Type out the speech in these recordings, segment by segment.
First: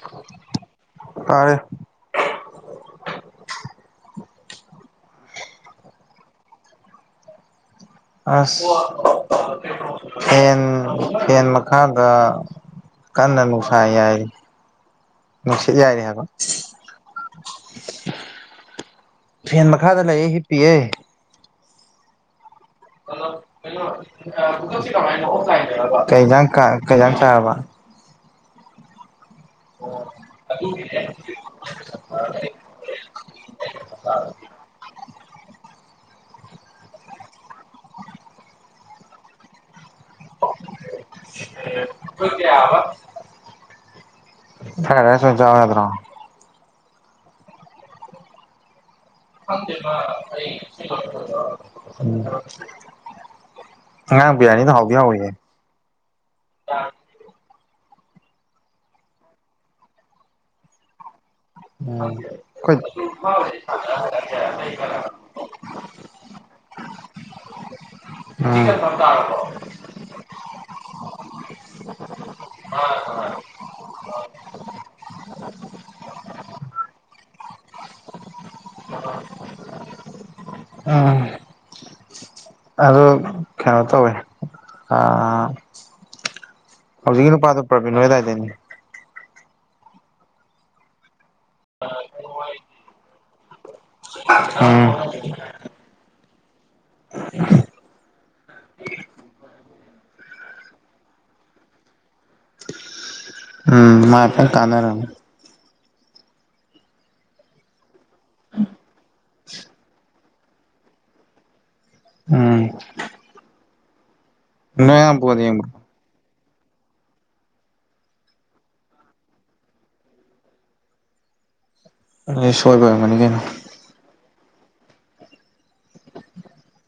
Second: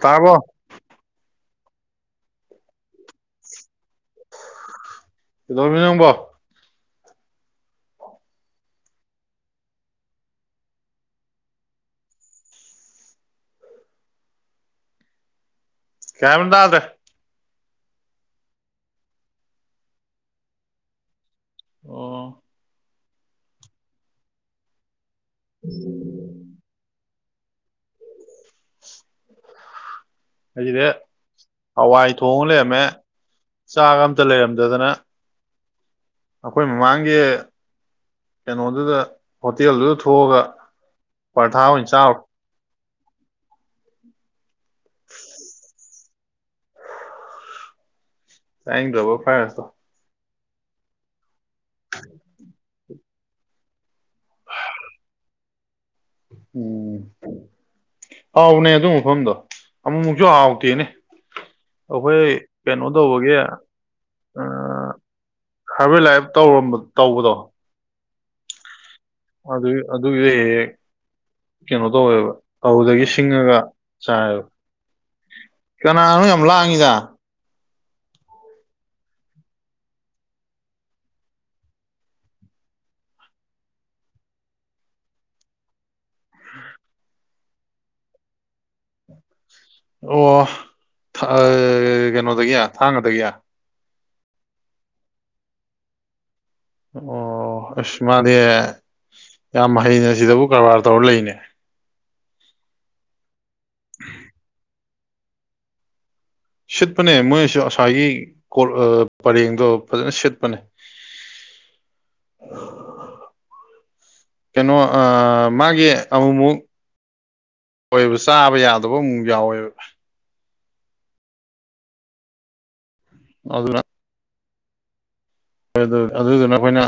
ꯇꯥꯔꯕꯣ ꯇꯥꯔꯦ ꯀꯩꯗꯧꯔꯝꯃꯤꯅꯣ ꯅꯪꯕꯣ ꯑꯁ ꯐꯦꯟ ꯐꯦꯟ ꯃꯈꯥꯗ ꯀꯟꯅ ꯅꯨꯡꯁꯥ ꯌꯥꯏꯔꯤ ꯅꯨꯡꯁꯤꯠ ꯌꯥꯏꯔꯤ ꯍꯥꯏꯕ ꯀꯩꯝ ꯇꯥꯗ꯭ꯔꯦ ꯐꯦꯟ ꯃꯈꯥꯗ ꯂꯩꯌꯦ ꯍꯤꯞ ꯄꯤꯑꯦ ꯑꯣ ꯀꯩꯅꯣ ꯀꯩꯅꯣ ꯑ ꯒꯨꯒꯜꯁꯦ ꯀꯃꯥꯏꯅꯣ ꯑꯣꯐꯂꯥꯏꯟꯗꯔꯕ, ꯀꯩ ꯍꯤꯟꯖꯥꯡ ꯀ ꯀꯩꯍꯤꯟꯖꯥꯡ ꯆꯥꯔꯕ [unintelligible] ꯑꯣ ꯑꯁꯤꯗ ꯍꯋꯥꯏ ꯊꯣꯡꯉ ꯂꯩꯔꯝꯃꯦ ꯆꯥꯛ ꯑꯃꯇ ꯂꯩꯔꯝꯗꯗꯅ ꯑꯈꯣꯏ ꯃꯃꯥꯡꯒꯤ ꯀꯩꯅꯣꯗꯨꯗ ꯍꯣꯇꯦꯜꯗꯨꯗ ꯊꯣꯛꯑꯒ ꯄꯔꯊꯥ ꯑꯣꯏꯅ ꯆꯥꯔꯨꯔꯦ꯫ ꯐ꯭ꯔꯥꯏ ꯔꯥꯏꯁ ꯑꯣꯏꯅ ꯆꯥꯎ ꯌꯥꯗ꯭ꯔꯣ ꯆꯥꯅꯤꯡꯗ꯭ꯔꯕꯨ [unintelligible] ꯎꯝ ꯉꯔꯥꯡ ꯕꯤꯔꯅꯤꯗꯣ ꯍꯥꯎꯗꯤ ꯍꯥꯎꯋꯤꯍꯦ ꯎꯝ ꯍꯥꯎꯕꯅꯦ ꯑꯗꯨ ꯃꯐꯝꯗꯣ ꯑꯃꯨꯛꯃꯨꯛꯁꯨ ꯍꯥꯎꯇꯦꯅꯦ ꯎꯝ ꯑꯩꯈꯣꯏ ꯈꯣꯏ ꯀꯩꯅꯣ ꯇꯧꯕꯒꯤ [unintelligible] ꯈꯚꯜ ꯂꯥꯏꯐ ꯇꯧꯔꯝꯕ ꯇꯧꯕꯗꯣ ꯎꯝ ꯑꯗꯨꯒꯤ ꯑꯗꯨꯒꯤꯁꯨ ꯍꯦꯛ ꯍꯦꯛ ꯀꯩꯅꯣ ꯇꯧꯋꯦꯕ ꯇꯧꯕꯗꯒꯤ ꯁꯤꯡꯉꯒ ꯆꯥꯏꯕ ꯀꯅꯥꯅꯣ ꯌꯥꯝ ꯂꯥꯡꯉꯤꯗ [unintelligible] ꯑꯥꯝ ꯑꯗꯨ ꯀꯩꯅꯣ ꯇꯧꯋꯦ ꯑꯥ ꯍꯧꯖꯤꯛꯀꯤ ꯅꯨꯄꯥꯗꯣ ꯄ꯭ꯔꯕꯤꯟ ꯍꯣꯏ ꯑꯗꯥꯏꯗꯒꯤꯅꯦ ꯑꯣ ꯑ ꯀꯩꯅꯣꯗꯒꯤ ꯊꯥꯡꯒꯗꯒꯤ ꯎꯝ ꯑꯣ ꯑꯁ ꯃꯥꯗꯤ ꯌꯥꯝ ꯍꯩꯅ ꯁꯤꯗꯕꯨ ꯀꯔꯕꯥꯔ ꯇꯧꯔ ꯂꯩꯅꯦ ꯎꯝ ꯃꯥ ꯐꯥ ꯀꯥꯟꯅꯔꯝꯅꯤ ꯁꯤꯠꯄꯅꯦ ꯃꯣꯏꯁꯨ ꯉꯁꯥꯏꯒꯤ ꯀꯣꯔ ꯄꯔꯦꯡꯗꯣ ꯐꯖꯅ ꯁꯤꯠꯄꯅꯦ ꯎꯝ ꯀꯩꯅꯣ ꯅꯣꯏ ꯑꯉꯥꯡ ꯕꯣꯜ ꯑꯥ ꯌꯦꯡꯕ꯭ꯔꯣ ꯃꯥꯒꯤ ꯑꯃꯨꯛꯃꯨꯛ ꯑꯣꯏꯕ ꯆꯥꯕ ꯌꯥꯗꯕ ꯑꯃꯨꯛ ꯃꯨꯛ ꯌꯥꯎꯋꯦꯕ ꯑꯗꯨꯗꯤ ꯁꯣꯏꯕ ꯑꯣꯏꯔꯝꯒꯅꯤ ꯀꯩꯅꯣ ꯑꯗꯨꯅ ꯍꯣꯏ ꯑꯗꯣ ꯑꯗꯨꯏꯗꯨꯅ ꯑꯈꯣꯏꯅ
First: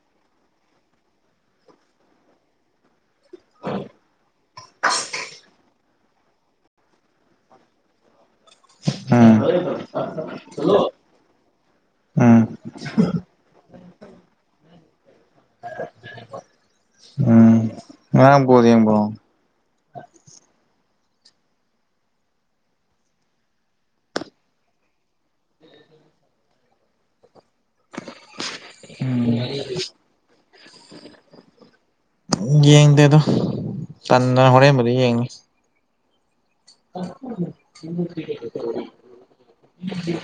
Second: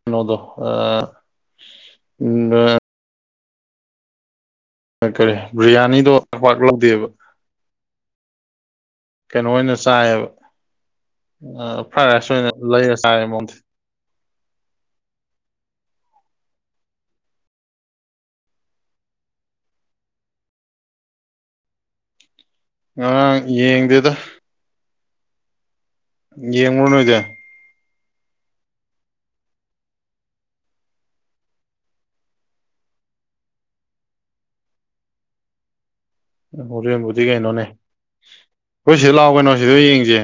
ꯀꯩꯅꯣꯗꯣ ꯑꯥ ꯎꯝ [inaudible] ꯀꯔꯤ ꯕꯤ꯭ꯔꯤꯌꯥꯅꯤꯗꯣ ꯄꯥꯛ ꯄꯥꯛ ꯂꯧꯗꯦꯕ ꯀꯩꯅꯣ ꯑꯣꯏꯅ ꯆꯥꯏꯌꯦꯕ ꯎꯝ ꯐ꯭ꯔꯥꯏ ꯔꯥꯏꯁ ꯎꯝ ꯑꯣꯏꯅ ꯂꯩꯔ ꯆꯥꯏꯔꯦ ꯃꯉꯣꯟꯗꯩ ꯎꯝ ꯉꯔꯥꯡ ꯕꯣꯜ ꯌꯦꯡꯕ꯭ꯔꯣ ꯉꯔꯥꯡ ꯌꯦꯡꯗꯦꯗꯥ ꯌꯦꯡꯕ꯭ꯔꯣ ꯅꯣꯏꯗꯤ ꯎꯝ ꯌꯦꯡꯗꯦꯗꯥ ꯇꯟꯗꯅ ꯍꯣꯔꯦꯟꯕꯨꯗꯤ ꯌꯦꯡꯅꯤ [unintelligible] ꯀꯩꯅꯣꯅꯦ ꯑꯩꯈꯣꯏ ꯁꯤꯗ ꯂꯥꯛꯑꯣ ꯀꯩꯅꯣ ꯁꯤꯗ ꯑꯣꯏꯅ ꯌꯦꯡꯁꯤ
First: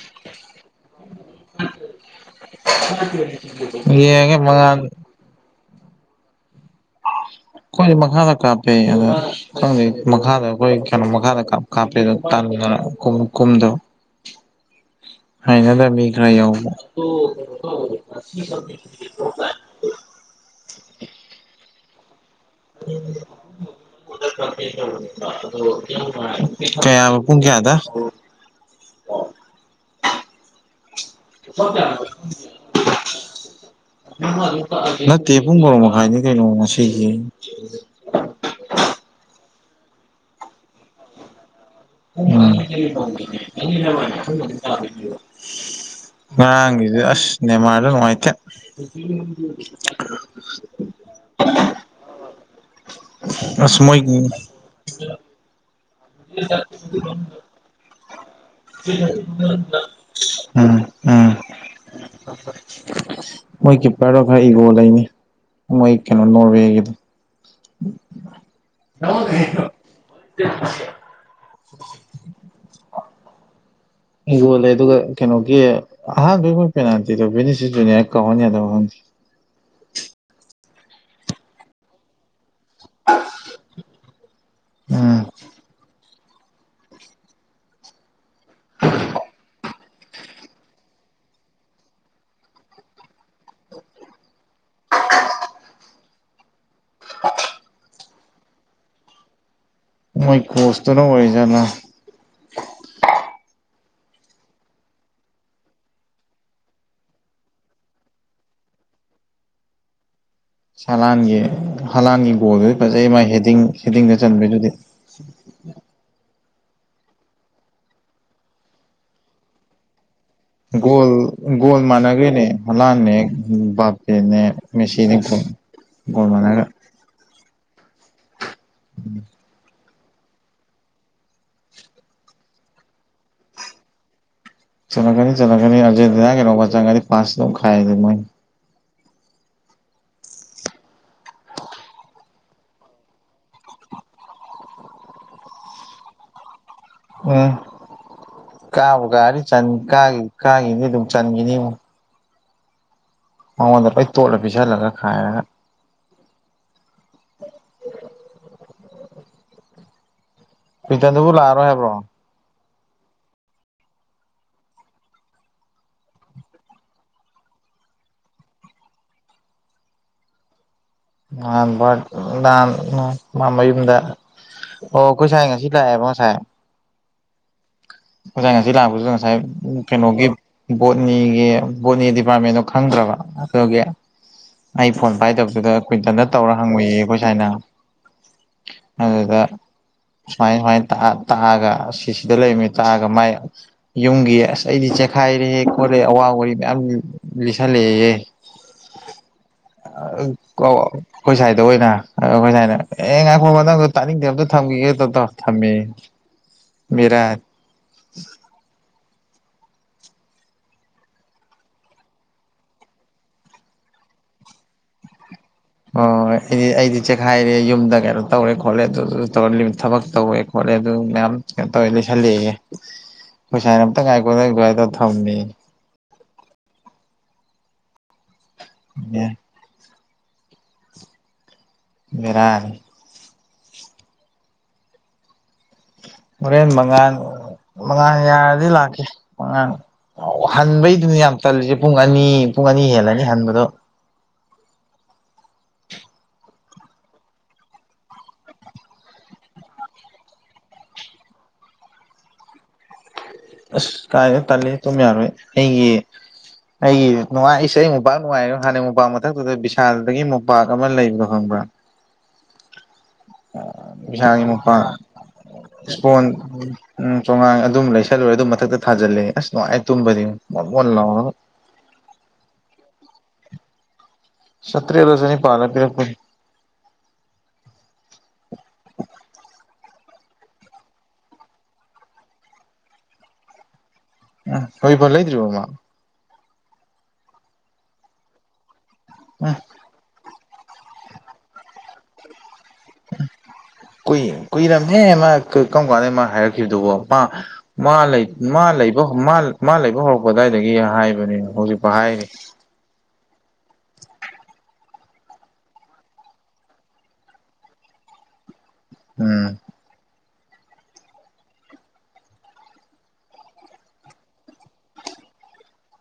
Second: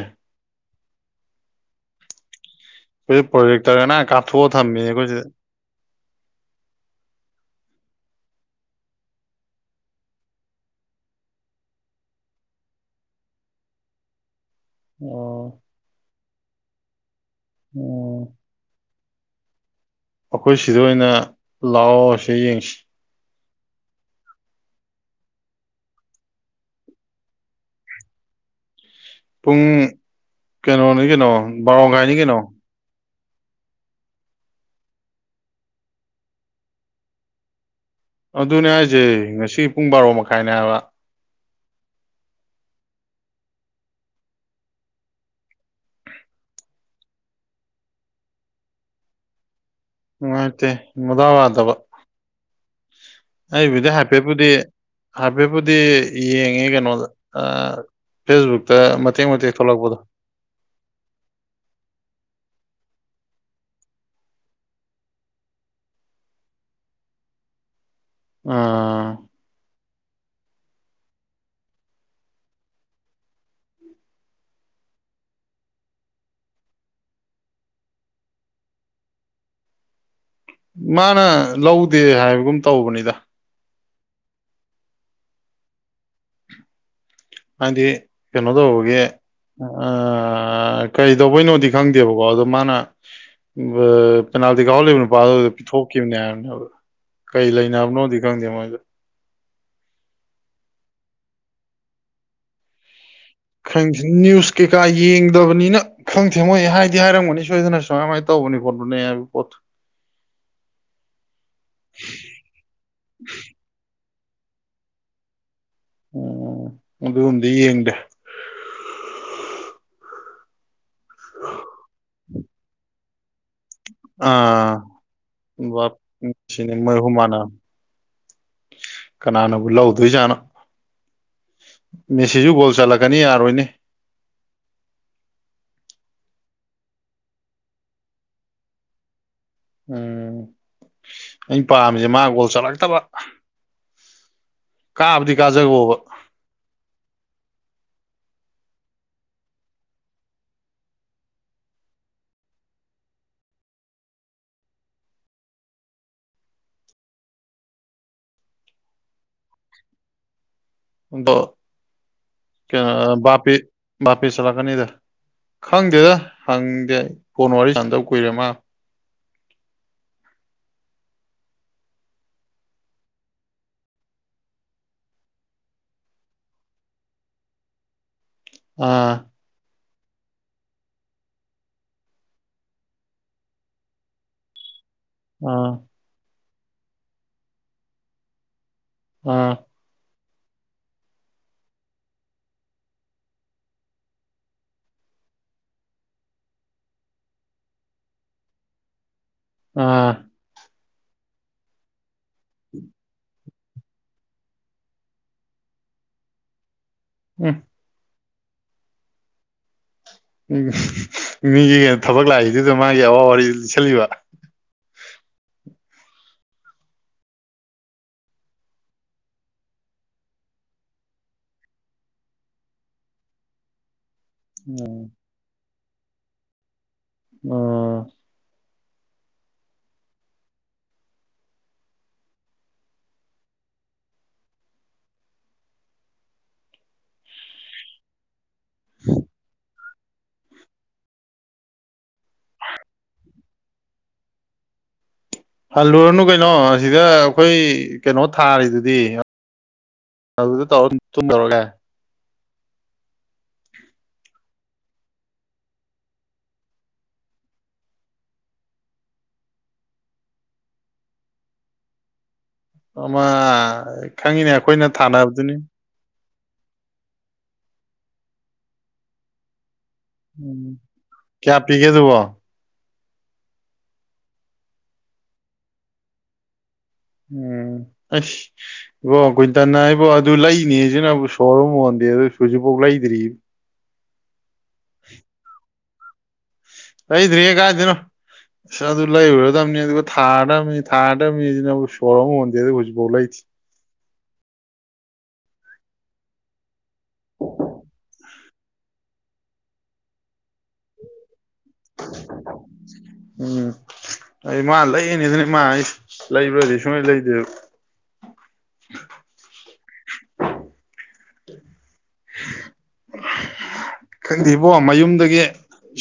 ꯑꯩꯈꯣꯏ ꯄ꯭ꯔꯣꯖꯦꯛꯇꯔ ꯑꯅ ꯌꯦꯡꯉꯦ ꯀꯥꯞꯊꯣꯛꯑ ꯃꯉꯥꯟ ꯊꯝꯃꯤꯅꯦ ꯑꯩꯈꯣꯏ ꯁꯤꯗ ꯑꯩꯈꯣꯏꯗꯤ ꯃꯈꯥꯗ ꯀꯥꯞꯄꯦ ꯑꯗ ꯈꯪꯗꯦ ꯃꯈꯥꯗ ꯑꯩꯈꯣꯏ ꯀꯩꯅꯣ ꯃꯈꯥꯗ ꯀꯥꯞ ꯀꯥꯞꯄꯦꯅ ꯇꯟꯗꯅ ꯀꯨꯝ ꯀꯨꯝꯗꯕ [inaudible] ꯑꯣ ꯍꯩꯅꯗꯕ ꯃꯤ ꯈꯔ ꯌꯥꯎꯕ ꯎꯝ [inaudible] ꯑꯩꯈꯣꯏ ꯁꯤꯗ ꯑꯣꯏꯅ ꯂꯥꯛꯑꯣ ꯁꯤ ꯌꯦꯡꯁꯤ ꯀꯌꯥꯕ ꯄꯨꯡ ꯀꯌꯥꯗ ꯄꯨꯡ ꯀꯩꯅꯣꯅꯤ ꯀꯩꯅꯣ ꯕꯥꯔꯣ ꯃꯈꯥꯏꯅꯤ ꯀꯩꯅꯣ ꯅꯠꯇꯦ ꯄꯨꯡ ꯕꯥꯔꯣ ꯃꯈꯥꯏꯅꯤ ꯀꯩꯅꯣ ꯉꯁꯤꯁꯦ [inaudible] ꯑꯗꯨꯅꯦ ꯍꯥꯏꯁꯦ ꯉꯁꯤ ꯄꯨꯡ ꯕꯥꯔꯣ ꯃꯈꯥꯏꯅꯦ ꯍꯥꯏꯕ [unintelligible] ꯉꯥꯔꯥꯡꯒꯤꯗꯨ ꯑꯁ ꯅꯦꯔꯃꯥꯔꯗꯨ ꯅꯨꯡꯉꯥꯏꯇꯦ ꯅꯨꯡꯉꯥꯏꯇꯦ ꯃꯗꯥꯎ ꯌꯥꯗꯕ ꯑꯁ ꯑꯩꯕꯨꯗꯤ ꯃꯣꯏ ꯍꯥꯏꯐꯦꯠꯄꯨꯗꯤ ꯍꯥꯏꯐꯦꯠꯕꯨꯨꯗꯤ ꯌꯦꯡꯉꯦ ꯀꯩꯅꯣꯗ ꯐꯦꯁꯕꯨꯛꯇ ꯃꯇꯦꯛ ꯃꯇꯦꯛ ꯊꯣꯛꯂꯛꯄꯗꯣ ꯎꯝ ꯎꯝ ꯃꯣꯏ ꯀꯤꯞꯄꯔꯗꯣ ꯈꯔ ꯏꯒꯣ ꯂꯩꯅꯦ ꯃꯣꯏ ꯀꯩꯅꯣ ꯅꯣꯔꯋꯦꯒꯤꯗꯣ [inaudible] ꯑꯥ [unintelligible] [inaudible] ꯌꯣꯜꯂꯦ ꯑꯗꯨꯒ ꯀꯩꯅꯣꯒꯤ ꯑꯍꯥꯟꯕꯩ ꯃꯣꯏ ꯄꯦꯅꯥꯜꯇꯤꯗꯣ ꯕꯦꯅꯤꯁꯤꯁ ꯖꯨꯅꯤꯌꯔ ꯀꯥꯎꯍꯟ ꯌꯥꯗ ꯈꯪꯗꯦ ꯃꯥꯅ ꯂꯧꯗꯦ ꯍꯥꯏꯕꯒꯨꯝ ꯇꯧꯕꯅꯤꯗ ꯎꯝ ꯍꯥꯏꯗꯤ ꯀꯩꯅꯣ ꯇꯧꯕꯒꯤꯦ ꯑ ꯀꯩꯇꯧꯕꯩꯅꯣꯗꯤ ꯈꯪꯗꯦꯕꯀꯣ ꯑꯗꯣ ꯃꯥꯅ ꯑ ꯄꯦꯅꯥꯜꯇꯤ ꯀꯥꯎꯍꯜꯂꯤꯕ ꯅꯨꯄꯥꯗꯨꯗ ꯄꯤꯊꯣꯛꯈꯤꯕꯅꯦ ꯍꯥꯏꯕꯅꯦ ꯀꯩ ꯂꯩꯅꯕꯅꯣꯗꯤ ꯈꯪꯗꯦ ꯃꯣꯏꯗꯣ ꯃꯣꯏ ꯀꯣꯁꯆꯇꯨꯅ ꯑꯣꯏꯖꯥꯠꯂꯥ ꯈꯪꯗꯦ ꯅ꯭ꯌꯨꯁ ꯀꯩꯀꯥ ꯌꯦꯡꯗꯕꯅꯤꯅ ꯈꯪꯗꯦ ꯃꯣꯏ ꯍꯥꯏꯗꯤ ꯍꯥꯏꯔꯝꯒꯅꯤ ꯁꯣꯏꯗꯅ ꯁꯨꯃꯥꯏꯃꯥꯏꯅ ꯇꯧꯕꯅꯤ ꯈꯣꯠꯄꯅꯦ ꯍꯥꯏꯕ ꯄꯣꯠꯇꯣ ꯍꯥꯂꯥꯟꯒꯤ ꯍꯥꯂꯥꯟꯒꯤ ꯒꯣꯜꯗꯨꯗꯤ ꯐꯖꯩ ꯃꯥꯥꯏ ꯍꯦꯗꯤꯡ ꯍꯦꯗꯤꯡꯗ ꯆꯟꯕꯩꯗꯨꯗꯤ [inaudible] ꯎꯝ ꯑꯗꯨꯒꯨꯝꯕꯗꯤ ꯌꯦꯡꯗꯦ ꯒꯣꯜ ꯒꯣꯜ ꯃꯥꯟꯅꯒ꯭ꯔꯦꯅꯦ ꯍꯂꯥꯟꯅ ꯍꯦ ꯑꯗꯨꯅꯦ ꯑꯥ ꯃꯦꯁꯤꯟꯅꯦ ꯒꯣꯜ ꯒꯣꯜ ꯃꯥꯟꯒ꯭ꯔꯦ ꯃꯣꯏꯍꯨ ꯃꯥꯅ ꯀꯅꯥꯅꯕꯨ ꯂꯧ ꯗꯨꯏꯖꯥꯅꯣ ꯃꯦꯁꯤꯁꯨ ꯒꯣꯜ ꯆꯠꯂꯛꯀꯅꯤ ꯌꯥꯔꯣꯏꯅꯦ ꯆꯠꯂꯛꯅꯤ ꯆꯠꯂꯛꯀꯅꯤ ꯑꯔꯖꯦꯟꯇꯤꯅꯥ ꯀꯩꯅꯣꯒ ꯆꯪꯉꯒꯅꯤ ꯐꯥꯁ ꯇꯧꯈꯥꯏ ꯃꯣꯏ ꯎꯝ ꯑꯩꯅ ꯄꯥꯝꯃꯤꯁꯦ ꯃꯥ ꯒꯣꯜ ꯆꯠꯂꯛꯇꯕ ꯀꯥꯕꯗꯤ ꯀꯥꯖꯈꯣꯕ ꯎꯝ ꯀꯥꯕꯨ ꯀꯥꯔꯗꯤ ꯆꯟ ꯀꯥ ꯀꯥꯈꯤꯅꯤ ꯑꯗꯨꯝ ꯆꯟꯈꯤꯅꯤ ꯃꯉꯣꯟꯗ ꯂꯣꯏ ꯇꯣꯠꯂ ꯄꯤꯁꯜꯂꯒ ꯈꯥꯏꯔꯒ [unintelligible] ꯄꯤꯇꯗꯕꯨ ꯂꯥꯑꯔꯣꯏ ꯍꯥꯏꯕ꯭ꯔꯣ ꯀ ꯕꯥꯄꯦ ꯕꯥꯄꯦ ꯆꯂꯛꯀꯅꯤꯗ ꯈꯪꯗꯦꯗ ꯍꯪꯗꯦ ꯐꯣꯟ ꯋꯥꯔꯤ ꯁꯥꯟꯗꯕ ꯀꯨꯏꯔꯦ ꯃꯥ [unintelligible] ꯑꯣ ꯑꯈꯣꯏ ꯁꯥꯏ ꯉꯁꯤ ꯂꯥꯛꯑꯦꯕꯣ ꯉꯁꯥꯏ ꯅꯣꯏꯁꯥꯏ ꯉꯁꯤ ꯂꯛꯄꯗꯨ ꯑꯥ ꯉꯁꯥꯏ ꯀꯩꯅꯣꯒꯤ ꯕꯣꯠꯅꯤꯒꯤ ꯕꯣꯠꯅꯤ ꯗꯤꯄꯥꯔꯠꯃꯦꯟꯗꯣ ꯈꯪꯗ꯭ꯔꯕ ꯑꯗꯨꯒꯤ ꯑꯩ ꯐꯣꯟ ꯄꯥꯏꯗꯕꯗꯨꯗ ꯑꯥ ꯀꯨꯏꯇꯟꯗ ꯇꯧꯔ ꯍꯪꯉꯨꯏꯌꯦ ꯑꯩꯈꯣꯏ ꯁꯥꯏꯅ ꯑꯗꯨꯗ ꯑꯥ ꯁꯨꯃꯥꯏ ꯁꯨꯃꯥꯏꯅ ꯇꯥꯛꯑꯒ ꯁꯤꯁꯤꯗ ꯂꯩꯃꯤ ꯇꯥꯛꯑꯒ ꯃꯥꯏ ꯌꯨꯝꯒꯤ ꯑꯁ ꯑꯩꯗꯤ ꯆꯦꯈꯥꯏꯔꯦ ꯈꯣꯠꯂꯦ ꯑꯋꯥ ꯋꯥꯔꯤ ꯃꯌꯥꯝ ꯂꯤꯁꯜꯂꯦꯌꯦ ꯑꯥ ꯑꯣ ꯑꯩꯈꯣꯏ ꯁꯥꯏꯗ ꯑꯣꯏꯅ ꯑꯩꯈꯣꯏ ꯁꯥꯏꯅ ꯑꯦ ꯉꯥꯏ ꯍꯣ ꯅꯪꯗꯣ ꯇꯥꯅꯤꯡꯗꯦ ꯑꯝꯇ ꯊꯝꯈꯤꯒꯦ ꯇꯗꯣ ꯊꯝꯃꯦ ꯃꯤꯔꯥ ꯎꯝ [unintelligible] ꯎꯝ ꯃꯤꯒꯤ ꯀꯩꯅꯣ ꯊꯕꯛ ꯂꯥꯛꯏꯗꯨꯗ ꯃꯥꯒꯤ ꯑꯋꯥꯕ ꯋꯥꯔꯤꯗꯨ ꯂꯤꯁꯜꯂꯤꯕ ꯑꯣ ꯑꯩꯗꯤ ꯑꯩꯗꯤ ꯆꯦꯛꯈꯥꯏꯔꯦ ꯌꯨꯝꯗ ꯀꯩꯅꯣ ꯇꯧꯔꯦ ꯈꯣꯠꯂꯦ ꯑꯗꯨ ꯇꯧꯔ ꯂꯤꯃ ꯊꯕꯛ ꯇꯧꯋꯦ ꯈꯣꯠꯂꯦ ꯑꯗꯨ ꯃꯌꯥꯝ ꯀꯩꯅꯣ ꯇꯧꯋꯦ ꯂꯩꯁꯜꯂꯦꯌꯦ ꯑꯩꯈꯣꯏ ꯁꯥꯏꯅ ꯉꯥꯏꯈꯣ ꯉꯥꯏꯈꯣ ꯍꯥꯏꯔ ꯎꯝ ꯊꯝꯃꯤ ꯎꯝ ꯎꯝ ꯕꯦꯔꯥꯅꯤ ꯍꯣꯔꯦꯟ ꯃꯉꯟ ꯃꯉꯥꯟ ꯌꯥꯔꯗꯤ ꯂꯥꯛꯀꯦ ꯃꯉꯥꯟ ꯑꯣ ꯍꯟꯕꯩꯗꯨꯅꯦ ꯌꯥꯝ ꯇꯜꯂꯤꯁꯦ ꯄꯨꯡ ꯑꯅꯤ ꯄꯨꯡ ꯑꯅꯤ ꯍꯦꯜꯂꯅꯤ ꯍꯟꯕꯗꯣ ꯍꯜꯂꯨꯔꯅꯨ ꯀꯩꯅꯣ ꯑꯁꯤꯗ ꯑꯩꯈꯣꯏ ꯀꯩꯅꯣ ꯊꯥꯔꯤꯗꯨꯗꯤ ꯑꯗꯨꯗꯤ ꯇꯧꯔ ꯇꯨꯝ ꯇꯧꯔꯒ ꯑꯁ ꯀꯥꯏꯅ ꯇꯜꯂꯤ ꯑꯗꯨꯨꯝ ꯌꯥꯔꯣꯏ ꯑꯩꯒꯤ ꯑꯩꯒꯤ ꯅꯨꯡꯉꯥꯏꯁꯦ ꯑꯩ ꯃꯣꯝꯄꯥꯛ ꯅꯨꯡꯉꯥꯏꯔꯦ ꯍꯥꯟꯅꯩ ꯃꯣꯝꯄꯥꯛ ꯃꯊꯛꯇꯨꯗ ꯕꯤꯚꯤꯁꯥꯜꯗꯒꯤ ꯃꯣꯝꯄꯥꯛ ꯑꯃ ꯂꯩꯕꯗꯣ ꯈꯪꯕ꯭ꯔꯥ ꯑꯃ ꯕꯤꯁꯥꯜꯒꯤ ꯈꯪꯉꯤꯅꯦ ꯃꯣꯝꯄꯥꯛ ꯑꯩꯈꯣꯏꯅ ꯊꯥꯅꯕꯗꯨꯅꯤ ꯏꯁꯄꯣꯟ ꯎꯝ ꯆꯣꯉꯥꯡ ꯑꯗꯨꯝ ꯂꯩꯁꯜꯂꯨꯔꯦ ꯑꯗꯨ ꯃꯊꯛꯇ ꯊꯥꯖꯜꯂꯦ ꯑꯁ ꯅꯨꯡꯉꯥꯏ ꯇꯨꯝꯕꯗꯤ ꯎꯝ ꯀꯌꯥ ꯄꯤꯒꯦ ꯑꯗꯨꯕꯣ ꯆꯇ꯭ꯔꯦꯠꯂ ꯆꯅꯤꯄꯥꯜꯂ ꯄꯤꯔꯛꯄꯅꯦ ꯎꯝ ꯑꯁ ꯏꯕꯣ ꯀꯨꯏꯇꯟꯅꯥ ꯑꯩꯕꯣ ꯑꯗꯨ ꯂꯩꯅꯤꯁꯤꯅꯕꯨ ꯁꯣꯔ ꯑꯃ ꯍꯣꯟꯗꯦ ꯑꯗꯨꯏ ꯍꯧꯖꯤꯛꯐꯥꯎ ꯂꯩꯗ꯭ꯔꯤ ꯎ ꯍꯧꯖꯤꯛꯐꯧ ꯂꯩꯗ꯭ꯔꯤꯕꯣ ꯃꯥ ꯂꯩꯗ꯭ꯔꯤꯌꯦ ꯀꯥꯏꯗꯩꯅꯣ ꯑꯁ ꯑꯗꯨ ꯎꯝ ꯂꯩꯔꯨꯔꯗꯕꯅꯤ ꯑꯗꯨꯒ ꯊꯥꯔꯗꯃꯤ ꯊꯥꯔꯗꯃꯤꯖꯤꯅꯕꯨ ꯁꯣꯔ ꯑꯃ ꯍꯣꯟꯗꯦ ꯑꯗꯨ ꯍꯧꯖꯤꯛꯐꯧ ꯂꯩꯗꯤ ꯀꯨꯏ ꯀꯨꯏꯔꯝꯅꯦ ꯃꯥ ꯀꯩ ꯀꯔꯝ ꯀꯥꯟꯗ ꯃꯥ ꯍꯥꯏꯔꯛꯈꯤꯕꯗꯨꯕꯣ ꯃꯥ ꯃꯥ ꯂꯩ ꯃꯥ ꯂꯩꯕ ꯃꯥ ꯃꯥ ꯂꯩꯕ ꯍꯧꯔꯛꯄ ꯑꯗꯨꯋꯥꯏꯗꯒꯤ ꯍꯥꯏꯕꯅꯦ ꯍꯧꯖꯤꯛꯐꯥꯎ ꯍꯥꯏꯔꯤ ꯎꯝ ꯑꯩ ꯃꯥ ꯂꯩꯒꯅꯤ ꯑꯗꯨꯅꯤ ꯃꯥ ꯍꯥꯏꯖꯦ ꯂꯩꯕ꯭ꯔꯗꯤ ꯁꯨꯡꯂꯩ ꯂꯩꯗꯦꯕ ꯎꯝ ꯈꯪꯗꯦꯕꯣ ꯃꯌꯨꯝꯗꯒꯤ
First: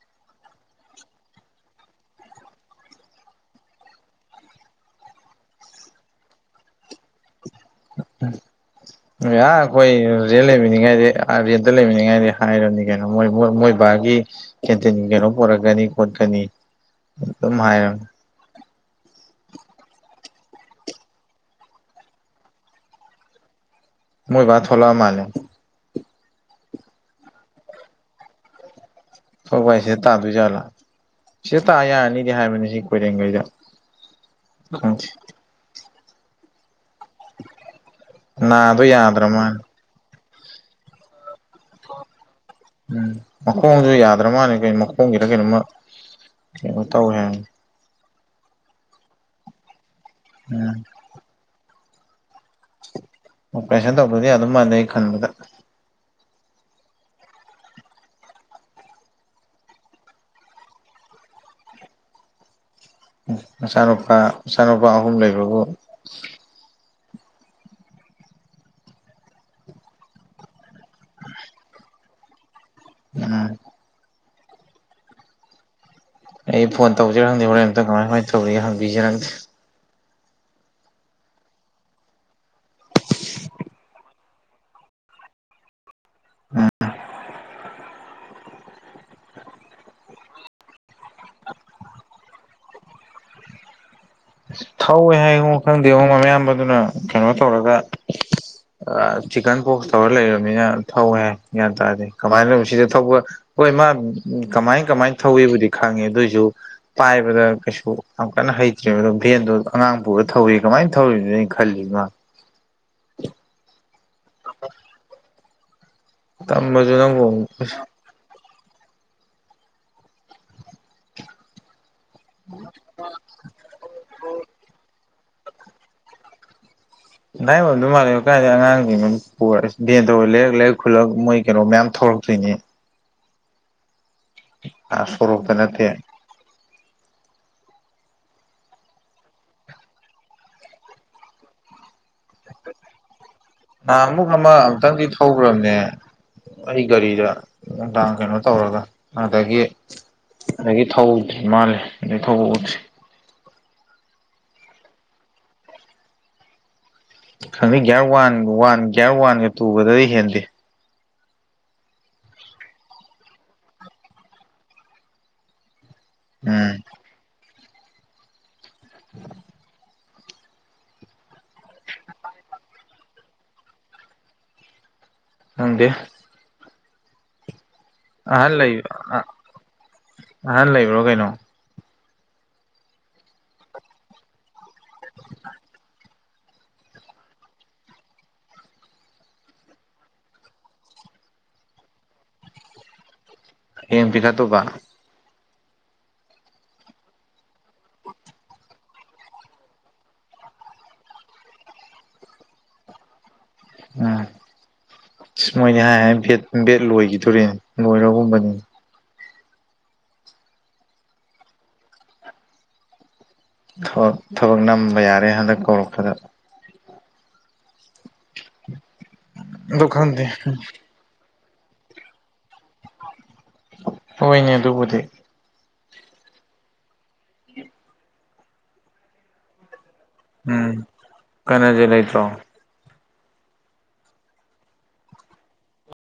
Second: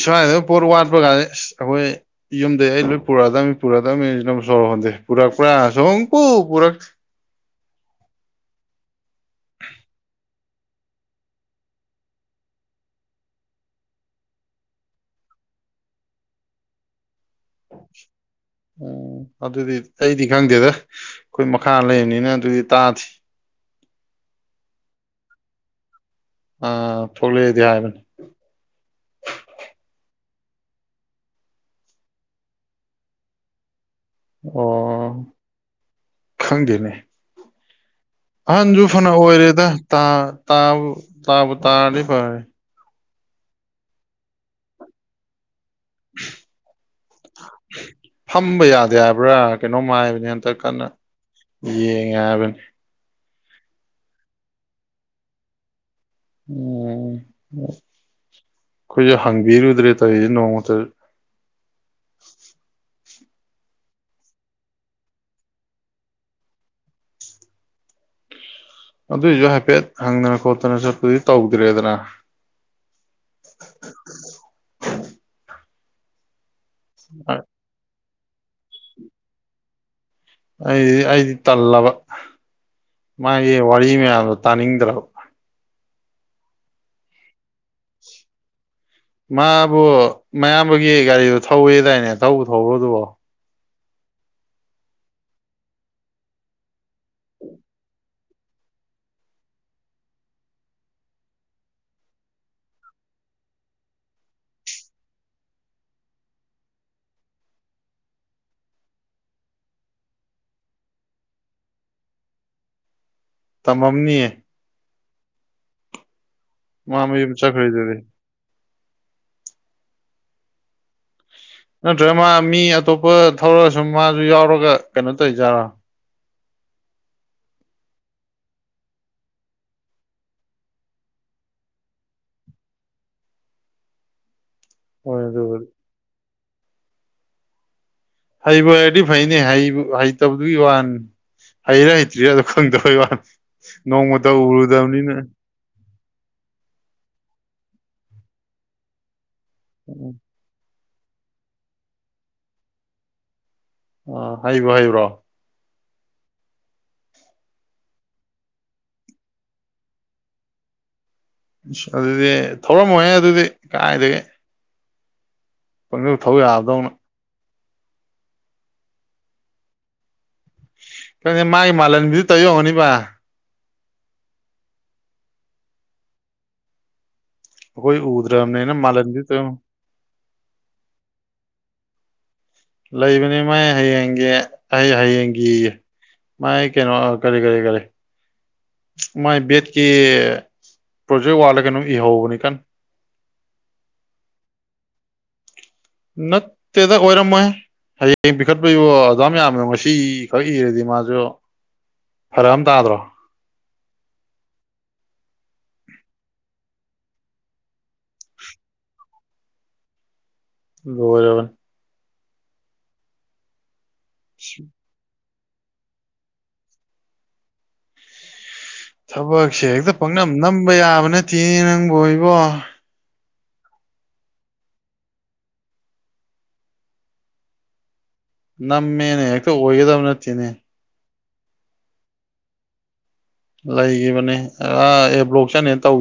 ꯁ꯭ꯋꯥꯏꯗ ꯄꯣꯠ ꯋꯥꯠꯄ ꯀꯥꯟꯗ ꯑꯁ ꯑꯈꯣꯏ ꯌꯨꯝꯗꯩ ꯑꯩ ꯂꯣꯏ ꯄꯨꯔꯛꯗꯕꯃꯤ ꯄꯨꯔꯛꯗꯕꯃꯤꯖꯤꯅꯕꯨ ꯁꯣꯔ ꯍꯣꯟꯗꯦ ꯄꯨꯔꯛꯄ꯭ꯔꯥ ꯁꯨꯡꯄꯨ ꯄꯨꯔꯛꯇꯦ ꯎ ꯌꯥ ꯑꯈꯣꯏ ꯔꯦꯟ ꯂꯩꯃꯤꯅꯤꯉꯥꯏꯗꯤ ꯑ ꯔꯦꯟꯇ ꯂꯩꯃꯤꯅꯤꯉꯥꯏꯗꯤ ꯍꯥꯏꯔꯝꯅꯤ ꯀꯩꯅꯣ ꯃꯣꯏ ꯃꯣꯏ ꯃꯣꯏ ꯕꯥꯒꯤ ꯀꯦꯟꯇꯤꯟ ꯀꯩꯅꯣ ꯄꯨꯔꯛꯀꯅꯤ ꯈꯣꯠꯀꯅꯤ ꯑꯗꯨꯝ ꯍꯥꯏ ꯎꯝ ꯑꯗꯨꯗꯤ ꯑꯩꯗꯤ ꯈꯪꯗꯦꯗ ꯑꯈꯣꯏ ꯃꯈꯥ ꯂꯩꯔꯕꯅꯤꯅ ꯑꯗꯨꯗꯤ ꯇꯥꯗꯦ ꯃꯣꯏꯕ ꯊꯣꯂꯛ ꯑꯃꯥꯜꯂꯦ ꯑ ꯊꯣꯛꯂꯛꯑꯦꯗꯤ ꯍꯥꯏꯕꯅꯤ ꯊꯣꯛꯂꯛꯄ ꯍꯥꯏꯁꯦ ꯁꯤꯗ ꯇꯥꯗꯣꯏꯖꯥꯠꯂ ꯁꯤꯗ ꯇꯥ ꯌꯥꯔꯅꯤꯗꯤ ꯍꯥꯏꯕꯅꯤ ꯁꯤ ꯀꯣꯏꯔꯦꯡꯈꯩꯗ ꯈꯪꯗꯦ ꯑꯣ ꯈꯪꯗꯦꯅꯦ [unintelligible] ꯑꯍꯟꯁꯨ ꯐꯅ ꯌꯥꯗ꯭ꯔ ꯃꯥꯜꯂꯦ ꯑꯣꯏꯔꯦꯗ ꯇꯥ ꯇꯥꯕꯨ ꯇꯥꯕꯨ ꯇꯥꯔꯗꯤ ꯐꯔꯦ ꯎꯝ ꯃꯈꯣꯡꯁꯨ ꯌꯥꯗ꯭ꯔ ꯃꯥꯜꯂꯦ ꯀꯩ ꯃꯈꯣꯡꯒꯤꯔ ꯀꯩꯅꯣꯝꯃ ꯀꯩꯅꯣ ꯇꯧꯋꯦ ꯍꯥꯏ ꯐꯝꯕ ꯌꯥꯗꯦ ꯍꯥꯏꯕ꯭ꯔꯥ ꯀꯩꯅꯣꯝ ꯍꯥꯏꯕꯅꯦ ꯍꯟꯇ ꯎꯝ ꯀꯟꯅ ꯌꯦꯡꯉꯦ ꯍꯥꯏꯕꯅꯤ ꯑꯣꯄꯔꯦꯁꯟ ꯇꯧꯗꯔꯗꯤ ꯌꯥꯗꯧ ꯃꯥꯟꯗꯦ ꯈꯟꯕꯗ ꯎꯝ ꯑꯈꯣꯏꯁꯨ ꯍꯪꯕꯤꯔꯨꯗ꯭ꯔꯦ ꯇꯔꯤꯁꯦ ꯅꯣꯡꯃꯇ ꯎ ꯃꯆꯥꯅꯨꯄꯥ ꯃꯆꯥꯅꯨꯄꯥ ꯑꯍꯨꯝ ꯂꯩꯕꯕꯨ ꯑꯗꯨꯏꯁꯨ ꯍꯥꯏꯐꯦꯠ ꯍꯪꯗꯅ ꯈꯣꯠꯇꯅ ꯆꯠꯄꯗꯤ ꯇꯧꯗ꯭ꯔꯦꯗꯅ ꯑꯥꯥꯥ ꯑꯩ ꯐꯣꯟ ꯇꯧꯖꯤꯔ ꯈꯪꯗ° ꯍꯣꯔꯦꯟ ꯑꯝꯇ ꯀꯃꯥꯏ ꯀꯃꯥꯏ ꯇꯧꯔꯤꯒꯦ ꯍꯪꯕꯤꯖꯤꯔ ꯈꯪꯗ° ꯑꯩꯗꯤ ꯑꯩꯗꯤ ꯇꯜꯂꯕ ꯃꯥꯒꯤ ꯋꯥꯔꯤ ꯃꯌꯥꯝꯗꯣ ꯇꯥꯅꯤꯡꯗ꯭ꯔꯕ ꯎꯝ ꯎꯝ ꯃꯥꯕꯨ ꯃꯌꯥꯝꯕꯒꯤ ꯒꯥꯔꯤꯗꯨ ꯊꯧꯋ°ꯗꯥꯏꯅꯦ ꯊꯧꯕꯨ ꯊꯧꯕ꯭ꯔꫭ ꯑꯗꯨꯕꯣ ꯊꯧꯋꯦ ꯍꯥꯏꯉꯣ ꯈꯪꯗꯦꯉꯣ ꯃꯌꯥꯝꯕꯗꯨꯅ ꯀꯩꯅꯣ ꯇꯧꯔꯒ ꯆꯤꯛꯀꯟ ꯄꫭꯛꯁ ꯇꯧꯔ ꯂꯩꯔꯕꯃꯤꯅ ꯊꯧꯋꯦ ꯍꯥꯏ ꯒ꯭ꯌꯥꯟ ꯇꯥꯗ° ꯀꯃꯥꯏꯅꯕꯨ ꯁꯤꯗ ꯊꯧꯕ ꯍꯣꯏ ꯃꯥ ꯀꯃꯥꯏ ꯀꯃꯥꯏ ꯊꯧꯋ°ꯕꯨꯗꯤ ꯈꯪꯉꯦ ꯑꯗꯨꯑꯣꯏꯁꯨ ꯄꯥꯏꯕꯗ ꯀꯩꯁꯨ ꯌꯥꯝ ꯀꯟꯅ ꯍꯩꯇ꯭ꯔꯤꯕꯗꯨꯝ ꯚꯦꯟꯗꯣ ꯑꯉꯥꯡ ꯄꯨꯔꯒ ꯊꯧꯋ°ꯌ° ꯀꯃꯥꯏ ꯊꯧꯔꯤꯕꯅꯣ ꯑꯩ ꯈꯜꯂꯤꯅ° ꯃꯥ ꯇꯝꯃꯝꯅꯤꯌꯦ ꯇꯝꯃꯁꯨ ꯃꯥ ꯃꯌꯨꯝ ꯅꯪꯕꫭ ꯏꯁ ꯆꯠꯈ꯭ꯔꯤꯗꯨꯗꯤ ꯅꯠꯇ꯭ꯔ ꯃꯥ ꯃꯤ ꯑꯇꯣꯞꯄ ꯊꯧꯔꯁꯨꯝ ꯃꯥꯁꯨ ꯌꯥꯎꯔꯒ ꯀꯩꯅꯣ ꯇꯧꯋꯤꯖꯥꯔꯣ ꯑꯗꯨꯃꯥꯏ ꯑꫭꯏꯔꯝꯗꯧ ꯃꯥꯟꯂ° ꯀꯥꯏꯗꯩ ꯑꯉꯥꯡꯁꯤꯡꯗꫭ ꯄꯨꯔꯒ ꯚꯦꯟꯗꫭ ꯂꯩꯔꯛ ꯂꯩꯔꯛ ꯈꯨꯂꯛ ꯃꯣꯏ ꯀꯩꯅꯣ ꯃꯌꯥꯝ ꯊꯧꯔꯛꯇꯣꯏꯅꯦ ꯑꯥ ꯍꯣꯏ ꯁꯣꯔꯣꯛꯇ ꯑꯗꯨꯕꯨꯗꯤ ꯅꯠꯇ° ꯍꯩꯕꯨ ꯍꯩꯔꯗꯤ ꯐꯩꯅꯦ ꯍꯩꯕꯨ ꯍꯩꯇꯕꯗꯨꯒꯤ ꯋꯥꯅꯤ ꯍꯩꯔꯤꯔ ꯍꯩꯇ꯭ꯔꯤꯔꯗꫭ ꯈꯪꯗꯕꯩ ꯋꯥ ꯅꯣꯡꯃꯇ ꯎꯔꯨꯗꯕꯅꯤꯅ ꯄꯨꯔꯝꯃ° ꯑꯩ ꯒꯥꯔꯤꯗ ꯅꯨꯡꯗꯥꯡ ꯀꯩꯅꯣ ꯇꯧꯔꯒ ꯑꯗꯒꯤ ꯎꯝ ꯑꯗꯒꯤ ꯊꯧꯗ꯭ꯔꯤ ꯃꯥꯜꯂꯦ ꯑꯗꯩ ꯊꯧꯕ ꯎꯗ꯭ꯔꯤ ꯑ ꯍꯩꯕꯨ ꯍꯩꯕ꯭ꯔꯣ ꯈꯪꯗꯦ ꯒ꯭ꯌꯥꯔ ꯋꯥꯟ ꯋꯥꯟ ꯒ꯭ꯌꯥꯔ ꯋꯥꯟꯒ ꯇꯨꯒꯗꯩ ꯍꯦꯟꯗꯦ ꯑꯁ ꯑꯗꯨꯗꯤ ꯊꯧꯔꯝꯃꯣꯏꯍꯦ ꯑꯗꯨꯗꯤ ꯀꯥꯏꯗꯒꯤ ꯄꯪꯊꯧ ꯊꯧ ꯎꯝ ꯌꯥꯕꯗꯧꯅ ꯈꯪꯉꯦ ꯃꯥꯏ ꯃꯥꯜꯍꯟꯕꯤꯗꯨ ꯇꯧꯔꯤ ꯑꯣꯏꯔꯝꯒꯅꯤꯕꯥ ꯈꯪꯗ° ꯑꯩꯈꯣꯏ ꯎꯗ꯭ꯔꯝꯅ°ꯅ ꯃꯥꯜꯂꯟꯕꯤ ꯇꯧꯏ ꯑꯣꯏꯔꯝ ꯑꯍꯜ ꯂꯩꯕ꯭ꯔꯣ ꯀꯩꯅꯣ ꯂꯩꯕꯅ° ꯃꯥꯏ ꯍꯌꯦꯡꯒꯤ ꯑꯩ ꯍꯌꯦꯡꯒꯤꯌ° ꯃꯥꯥꯏ ꯀꯩꯅꯣ ꯀꯔꯤ ꯀꯔꯤ ꯀꯔꯤ ꯃꯥꯏ ꯕꯦꯠꯀꯤ ꯄ꯭ꯔꯣꯖꯦꯛ ꯋꯥꯔ꯭ꯛꯂ ꯀꯩꯅꯣꯝ ꯏꯍꯧꯕꯅꯤ ꯀꯟ ꯍꯌ°ꯡ ꯄꯤꯈꯠꯇꯧꯕ ꯅꯠꯇꯦꯗ ꯑꯣꯏꯔꯝꯃꫭꯏꯍ° ꯍꯌꯦꯡ ꯄꯤꯈꯠꯄꯩꯕꯨ ꯑꯗꯨꯌꯥꯝ ꯌꯥꯝꯕꯗꯣ ꯉꯁꯤ ꯈꯛ ꯏꯔꯗꯤ ꯃꯥꯁꯨ ꯐꯔꯛ ꯑꯃ ꯇꯥꯗ꯭ꯔꯣ ꯑꯥ ꯑꯁ ꯃꯣꯏꯗꯤ ꯍꯥꯏ ꯍꯥꯏꯅ ꯕꯦꯠ ꯂꯣꯏꯒꯤꯗꯣꯔ°ꯅꯦ ꯂꯣꯏꯔꯒꯨꯝꯕꯅꯤ ꯂꯣꯏꯔꯕꯅꯤ ꯊꯕꯛ ꯊꯕꯛ ꯅꯝꯕ ꯌꯥꯔꯦ ꯍꯟꯗꯛ ꯀꯧꯔꯛꯄꯗ ꯊꯕꯛꯁꯦ ꯑꯗꯨ ꯍꯦꯛꯇ ꯈꯪꯗꯦ ꯄꯪꯅꯝ ꯅꯝꯕ ꯌꯥꯕ ꯅꯠꯇꯦ ꯅꯪꯕꯣ ꯏꯕꯣ ꯍꯣꯏꯅꯦ ꯑꯗꯨꯕꯨꯗꯤ ꯅꯝꯃꯦꯅ ꯍ°ꯛꯇ ꯑꯣꯏꯒꯗꯕ ꯅꯠ ꯎꯝ ꯀꯔꯅꯖꯤꯠ ꯂꯩꯇ꯭ꯔꯣ ꯂꯩꯒꯤꯕꯅꯦ ꯑꯥ ꯑꯦ ꯕ꯭ꯂꯣꯛ ꯆꯠꯅꯦꯅ ꯇꯧ